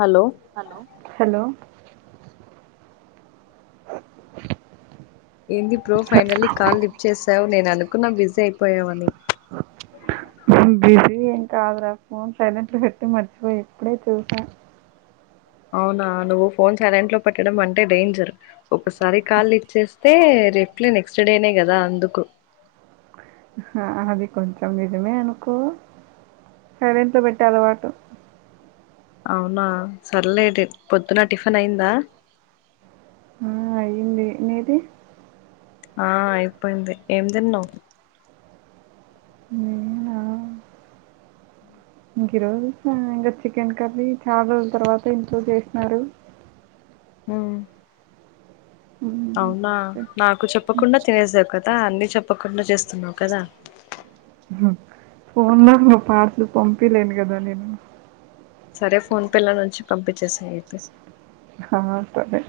Hello hello! [inaudible] ఏంది pro finally call lift చేసావు నేన్ అనుకున్నా బిజీ అయిపోయావని బిజీ ఏం కాదు రా ఫోన్ సైలెంట్లో పెట్టి మర్చిపోయి ఇప్పుడే చూసా. అవునా నువ్వు ఫోన్ సాలెంట్లో పట్టడం అంటే డేంజర్ ఒకసారి కాల్ లిఫ్ట్ చేస్తే రిప్లై నెక్స్ట్ డేనే కదా అందుకు ఆ అది కొంచం నిజమే అనుకో సైలెంట్లో పెట్టే అలవాటు అవునా సర్లే పొద్దున్న టిఫిన్ అయిందా? ఆ అయ్యింది నీదీ? ఆ అయిపోయింది ఏం తిన్నవ్ నేనా ఇంక ఈ రోజు చూసా ఇంకా చికెన్ కర్రీ చాలా రోజుల్ తర్వాత ఇంట్లో చేసినారు. [inaudible] మ్ అవునా నాకు చెప్పకుండా తినేసావ్ క అ అన్ని చెప్పకుండా చేస్తున్నావ్ కదా ఫోన్లో మా పార్సులు పంపిలేను కదా నేను సరే ఫోన్ పేన్ల నుంచి పంపించెసేయ్ అయితే ఆ సరే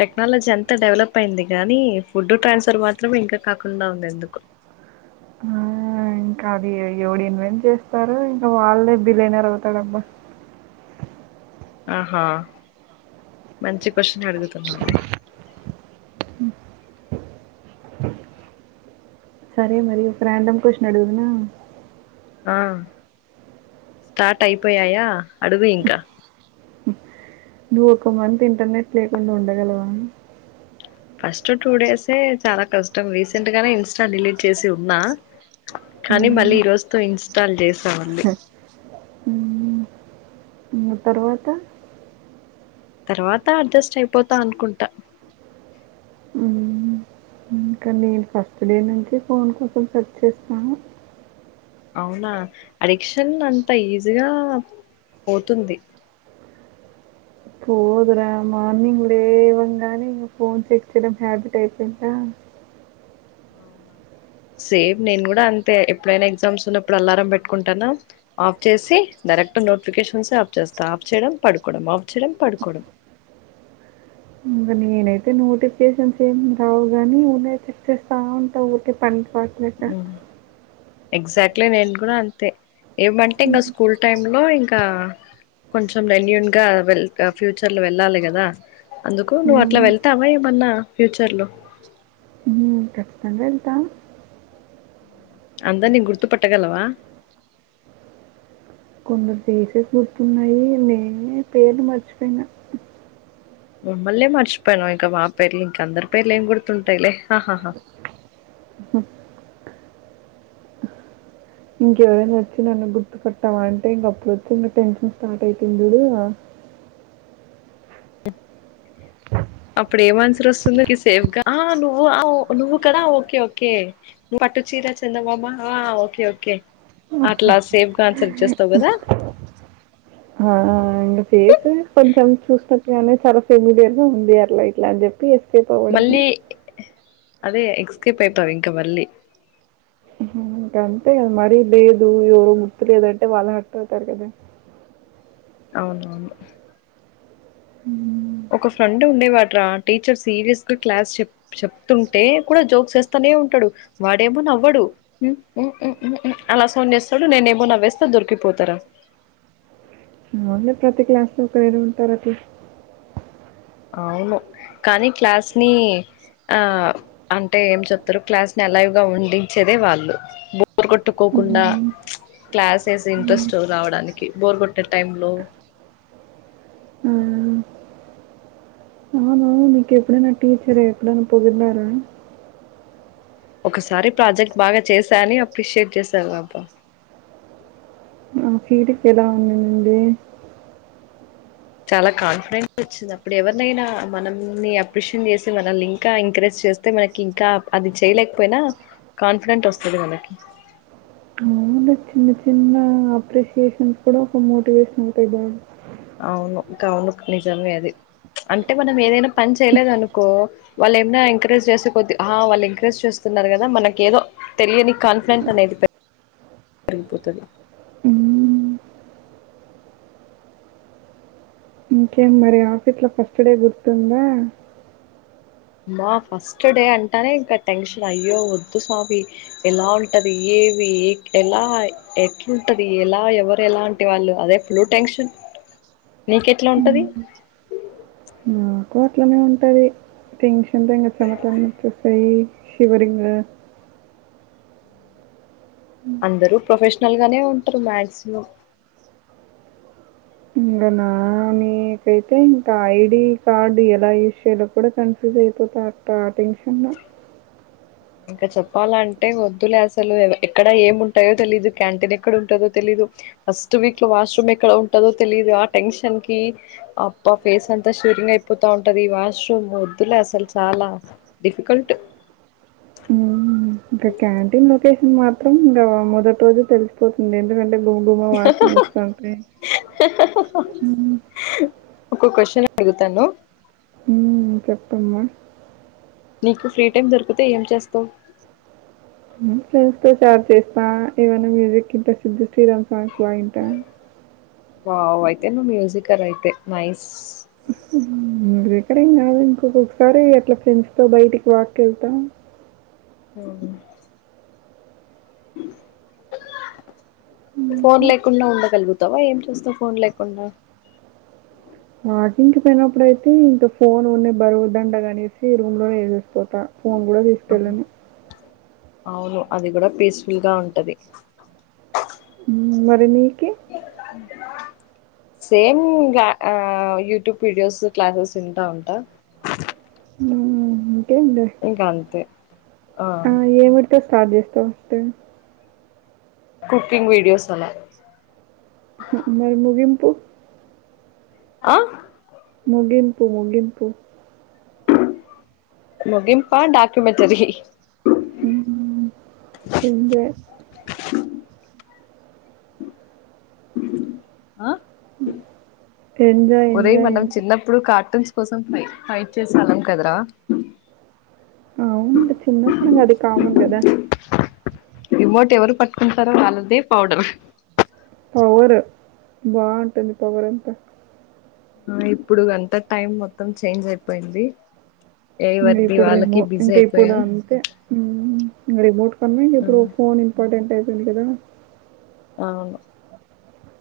టెక్నాలజీ అంతా డెవలప్ అయింది గానీ ఫుడ్ ట్రాన్స్ఫర్ మాత్రమే ఇంకా కాకుండా ఉంది ఎందుకో ఆ ఇంకా అది ఎవడు ఇన్వెంట్ చేస్తారో ఇంకా వాళ్ళే బిలినియర్ అవుతాడమ్మా ఆహా మంచి క్వశ్చన్ అడుగుతున్నవ్ లే సరే మరి ఒక రాండమ్ క్వశ్చన్ అడుగుదునా ఆ స్టార్ట్ అయిపోయాయా అడుగు ఇంక నువ్వు ఒక మంత్ ఇంటర్నెట్ లేకుండా ఉండగలవా ఫస్ట్ టూ డేసే చాలా కష్టం రీసెంట్ గానే ఇన్స్టా డిలీట్ చేసి ఉన్నా కానీ హ్మ్. మళ్ళీ ఈ రోజుతో ఇన్స్టాల్ చేసామళ్ళీ మ్ తర్వాత తర్వాత అడ్జస్ట్ అయిపోతా అనుకుంటా హ్మ్. ఇంకా నేను ఫస్ట్ డే నుంచి ఫోన్ కోసం సర్చ్ చేస్తాను అవునా అడిక్షన్ అంత ఈజీగా పోతుంది పోదురా మార్నింగ్ లేవంగానే ఇగ ఫోన్ చెక్ చేయడం హ్యాబిట్ అయిపోయిందా [inaudible] అవునా సేమ్ నేను గూడా అంతే ఎప్పుడైనా ఎగ్జామ్స్ ఉన్నప్పుడు అలారం పెట్టుకుంటానా ఆఫ్ చేసి ద నెట్ నోటిఫికేషన్స్ ఆఫ్ చేస్తా ఆఫ్ చేయడం పడుకోడం ఆఫ్ చేయడం పడుకోడం ఆ [inaudible] ఇంగ నేనైతే నోటిఫికేషన్స్ ఏమి రావు గాని ఉన్నయ్ చెక్ చేస్తా ఉంటా ఊరికే పన్ పాటలేక ఎగ్జాట్లీ నేను గూడా అంతే ఏమంటే ఇంకా స్కూల్ టైమ్ లో ఇంక్ ఇంకా కొంచెం వెన్యూన్ గా వెల్ ఫ్యూచర్ లో వెళ్ళాలి గదా అందుకు నువ్వు అట్లా హ్మ్. వెళ్తావా ఏమన్నా ఫ్యూచర్ లో మ్ ఖచ్చితంగా వెళ్తా అందరిని నీ గుర్తుపట్టగలవా కొందరు ఫెసేస్ గుర్తున్నాయి నేనే పేర్లు మర్చిపోయినా మమ్మల్లే మర్చిపోయినావు ఇంక మా పేర్లు ఇంక అందరి పేర్లు ఏం గుర్తుంటాయిలే ఆహాహా హు ఇంకెవరైనా వచ్చి నన్ను గుర్తుపట్టావా అంటే ఇంక అప్పుడు వచ్చి ఇంకా టెన్షన్ స్టార్ట్ అయితుంది జూడు ఆ [inaudible] అప్పుడు ఏం అన్సర్ వస్తుంది సేఫ్ గా ఆ నువ్వు నువ్వు కదా ఓకే ఓకే పట్టు చీరా చందమామ ఆ ఓకే ఓకే అట్లా సేఫ్ గా ఆన్సర్ ఇచ్చేస్తావు గదా [inaudible] ఆ ఇంగ ఫేస్ కొంచెం చూసినట్టుగానే చాలా ఫేమీలియర్గా ఉంది అట్లా ఇట్లా అని చెప్పి సేఫ్ అవ్వడమే మళ్ళీ అదే ఎక్ స్కేప్ అయితావ్ ఇంక వెళ్ళి ఇంక అంతే గదా మరీ లేదు ఎవరు గుర్తులేదంటే వాళ్ళు హట్ అవుతారు గదా అ [inaudible] అవునవును ఊ ఒక ఫ్రెండ్ ఉండేవాట్రా టీచర్ సీరియస్ గా క్లాస్ చె చెప్తుంటే కూడా జోక్స్ చేస్ తనే ఉంటడు వాడేమో నవ్వడు అలా సౌండ్ చేస్తాడు నేనేమో నవ్వేస్తా దొరికిపోతారా మామూలే ప్రతి క్లాస్ లో ఒకరైన ఉంటారు అట్లా అవును కానీ క్లాస్ ని ఆ అంటే ఏం చెప్తారు క్లాస్ ని అలైవ్ గా ఉండించేదే వాళ్ళు బొరుకోట్టుకోకుండా ఉమ్. క్లాసెస్ ఇంట్రెస్ట్ రావడానికి బోర్ కొట్టే టైంలో హ్మ్మ్ మీకి ఎప్పుడైనా టీచర్ ఎప్పుడైనా పొగిడినార ఒకసారి ప్రాజెక్ట్ బాగా చేశా అని అప్రిషియేట్ చేశారబ్బా ఆ ఫీలింగ్ ఎలా ఉనినింది చాలా కాన్ఫిడెన్ట్ వచ్చింది అప్పుడు ఎవరినైనా మనల్ని అప్రిషియేట్ చేసి మనల్ని ఇంకా ఎంకరేజ్ చేస్తే మనకి ఇంకా అది చేయలేకపోయినా కాన్ఫిడెంట్ వస్తది మనకి అవును చిన్న చిన్న అప్రిషయేషన్స్ కూడా ఒక మోటివేషన్ ఉంటాయి కదం అవును కవును నిజమే అది అంటే మనం ఏదైనా పని చేయలేదనుకో వాళ్ళు ఏమన్న ఎంకరేజ్ చేస్తే కొద్ది అ వాళ్ళు ఎంకరేజ్ చేస్ స్తున్నారు కదా మనకి ఏదో తెలియని కాన్ఫిడెంట్ అనేది పే అయిపోతది హ్మ్. ఇంకేం మరి ఆఫీస్లో ఫస్ట్ డే గుర్తుందా మా ఫస్ట్ డే అంటానే ఇంకా టెన్షన్ అయ్యో వద్దు స్వామి ఎలా ఉంటది ఇవి ఎలా ఎట్లుంటది ఎలా ఎవరు ఎలంటి వాళ్ళు అదే ఫుల్ టెన్షన్ నీకెట్లా ఉంటది మాకు అట్లనే ఉంటది టెన్షన్ లో చెమట్లన్ని వచ్చేస్తాయి పై శివరింగు అందరూ ప్రొఫెషనల్ గానే ఉంటారు మాక్సిమం ఇంకా నానికైతే ఇంకా ఐడి కార్డ్ ఎలా యూస్ చేయాలో కూడా కన్ఫ్యూజ్ అయి ఇంకా అప్పుడు ఆ టెన్షన్ల ఇంకా చెప్పాలంటే వద్దులే అసలు ఎక్కడ ఏముంటయో తెలీదు క్యాంటీన్ ఎక్కడ ఉంటదో తెలీదు ఫస్ట్ వీక్ లో వాష్రూమ్ ఎక్కడ ఉంటదొ తెలిదు ఆ టెన్షన్ కి ఫేస్ అంత ఉరికనే అయిపోతా ఉంటది వాష్రూమ్ వద్దులే అసలు చాలా డిఫికల్ట్ మ్మ్. ఇంకా క్యాంటీన్ లొకేషన్ మాత్రం ఇంకా మొదటి రోజు తెలిసిపోతుంది ఎందుకంటే గుమ గుమ వాసనలోస్తత ఉంటాయి అగుతాను మ్మ్ చెప్పమ్మా నీకు ఫ్రీ టైం దొరికితే ఏం చేస్తావు ఫ్రెండ్స్ తో చాట్ చేస్తా ఏమైనా మ్యూజిక్ కింటే సిద్దు శ్రీరామ్ సాంగ్స్ బాగింటా వావ్ అయితే నువ్ మ్యూజికర్ అయితే నైస్ [unintelligible] రేం కాదు ఇంకొకొసారి అట్లా ఫ్రెండ్స్ తో బయటికి వాక్కేళ్తా మ్ ఫోన్ ఇంకా లేకుండా ఉండగలుగు తవా ఏం చేస్తావ్ ఫోన్ లేకుండా వాకింగ్ కి పోయినప్పుడైతే ఇంకా ఫోన్ ఉన్న బరువుదండగా అనేసి రూమ్ లోనే వేసేసుపో అ ఫోన్ కూడా తీసుకెళ్ళను అవును అది కూడా పీస్ఫుల్గా ఉంటది మరిని ఇ [inaudible] సేమ్ గా యూట్యూబ్ వీడియోస్ క్లాసెస్ వింటా ఉంటా ఊ ఇంక అంతే ఆ స్టార్ట్ చేస్తవ్ కె కుకింగ్ వీడియోస్ అలా మరి ముగిం ఆ ముగింపు ముగింపు ముగిింపా డాక్యుమెంటరి హ్మ్. ఎంజాయ్. ఆ ఎంజాయ్, ఉదయ్ ఎంజాయ్ మనం అంటే చిన్నప్పుడు కార్టూన్స్ కోసం ఫై ఫైట్ చేసేల్లం కదరా అవును ఇంక చిన్నప్పుడు మడి అది కామన్ కదా రిమోట్ ఎవరు పట్టుకుంటారో వాళదే పౌడరు పవర్ బాగుంటుంది పవర్ అంతా ఆ ఇప్పుడు అంతా టైం మొత్తం చేంజ్ అయిపోయింది ఇంగ ఎవరిది ఇప్పుడు వాళ్ళకి రిమోట్ బిజీ ఇంకా ఇప్పుడు అయిపోయాం అంతే ఇంగ రిమోట్ కన్నా ఇంక ఇప్పుడు ఫోన్ ఇంపార్టెంట్ అయిపోయింది కదా అవును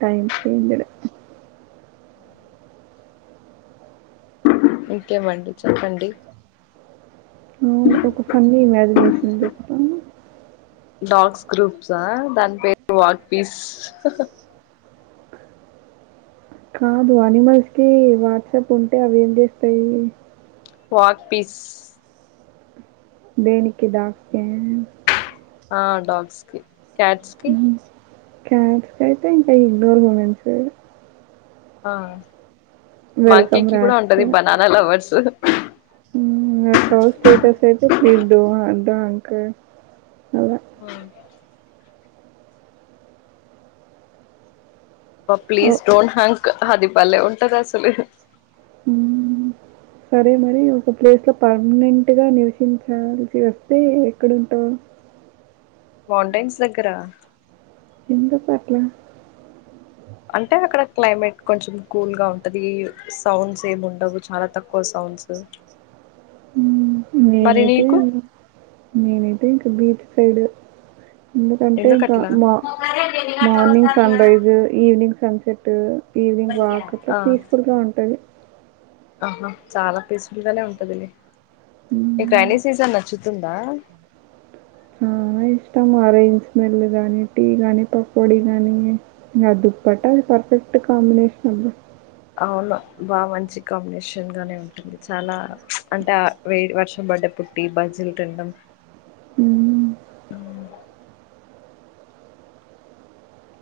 టైమ్ చెంజ్డ్ ఇంకేమండి చెప్పండి అవును ఒక ఫన్నీ ఇమాజినేషన్ చెప్తాను డాగ్స్ గ్రూప్సా దాని పేరు వాటిస్ కాదు అనిమల్స్ కి వాట్సాప్ ఉంటే అవి ఏం చేస్తాయి వాక్పీీస్ దేనికి దాస్తే ఆ డాగ్స్ కి క్యాట్స్ కి క్యాట్స్ కయితే ఇంకా ఇగనోర్ మూమెంట్సు ఆ వెల్కమ్ మాంకికి కూడా ఉంటది బనానా లవర్స్ మ్ ఇంగ కావ్ స్టేటస్ అయితే ప్లీస్ డు ఆ గ అంక ఆ బ ఓ ప్లీజ్ డోంట్ హంక్ హది బలే ఉంటది అసలు ఊ సరే మరి ఒక ప్లేస్ లో పర్మనెంట్ గా నివసించాల్సి వస్తే ఎక్కడుంటావు వు మాౌంటైన్స్ దగ్గరా ఎందుకట్లా అంటే అక్కడ క్లైమేట్ కొంచెం కూల్ గా ఉంటది సౌండ్స్ ఏం ఉండవు చాలా తక్కువ సౌండ్ సౌండ్స్ మరి నేనైతే నీకు నేనైతే ఇంక బీట్ పేడు ఎందుకంటే ఇంకా ఎందుకట్లా మా morning sunrise evening sunset evening walk అట్లా ఆ పీస్ ఫుల్ గా ఉంటది ఆహా చాలా పీస్ఫుల్ గానే ఉంటది నీకు హ్మ్. రైనీ సీసన్ నచ్చుతు తుందా ఉ వ్ ఇష్టం రైన్ స్మెల్ కాగానీ టీ కాగాని పకోడి కాగానీ ఇంకా దుప్పట్ట అది పర్ బెస్ట్ కాంబినేషన్ ఉన్ను అవును బా మంచి కాంబినేషన్ గానే ఉంటుంది చాలా అంటే వెడ్ వర్షం బడ ప్పుడు టీ బజ్జీ తినడం ఉ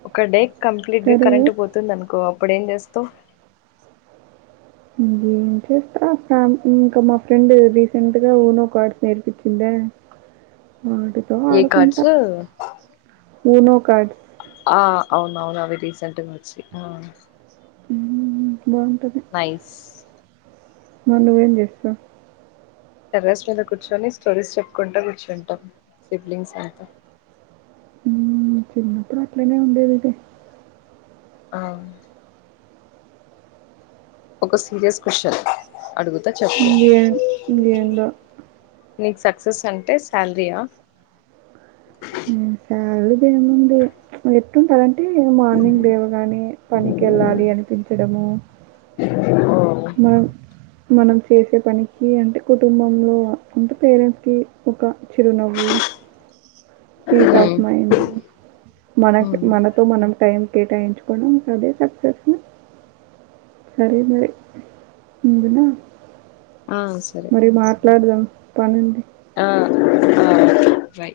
ఒక డే కంప్లీట్ గా సరే కరెంట్ పోతుంది అనుకో అప్పుడు ఏం చేస్తావ్ ఇ ఏం చేస్తాం ఫ్యా ఇంకా మా ఫ్రెండ్ రీసెంట్ గా ఊనో కార్డ్స్ నేర్పించిందా వాటితో ఏ కార్డ్స్ ఆడుకుంటా ఉనో కార్డ్స్ ఆ అవున అవును అవి రీసెంట్గా వచ్చి ఆ హు బాగుంటది నైస్ మరి నువ్వేం చేస్తావ్ టెర్రస్ మీద కూర్చొని స్టడీస్ చెప్పుకుంట కూర్చుంటాం సిబ్లింగ్స్ అంత ఉమ్ చిన్నప్పుడు అట్లనే ఉండేదే అవున్ ఒక సీరియస్ క్వశ్చన్ అడుగుతా చెప్పు ఇంకేం ఇంకేందో నీకు సక్సెస్ అంటే శాలరీయా ఉమ్ శాలరీది ఏం ఉంది ఎటు టే మార్నింగ్ లేవగానే పనికి వెళ్ళాలి అనిపించడము ఓ బా మనం చేసే పనికి అంటే కుటుంబంలో అంటే పేరెంట్స్ కి ఒక చిరునవ్వు ఉ పీస్ ఆఫ్ మైండ్ మన మనతో మనం టైం కేటాయించుకో కోవడం అదే సక్సెస్ సరే మరి ఉండనా ఆ సరే మరి మాట్లాడదాం పనుంది ఆ ఆ బై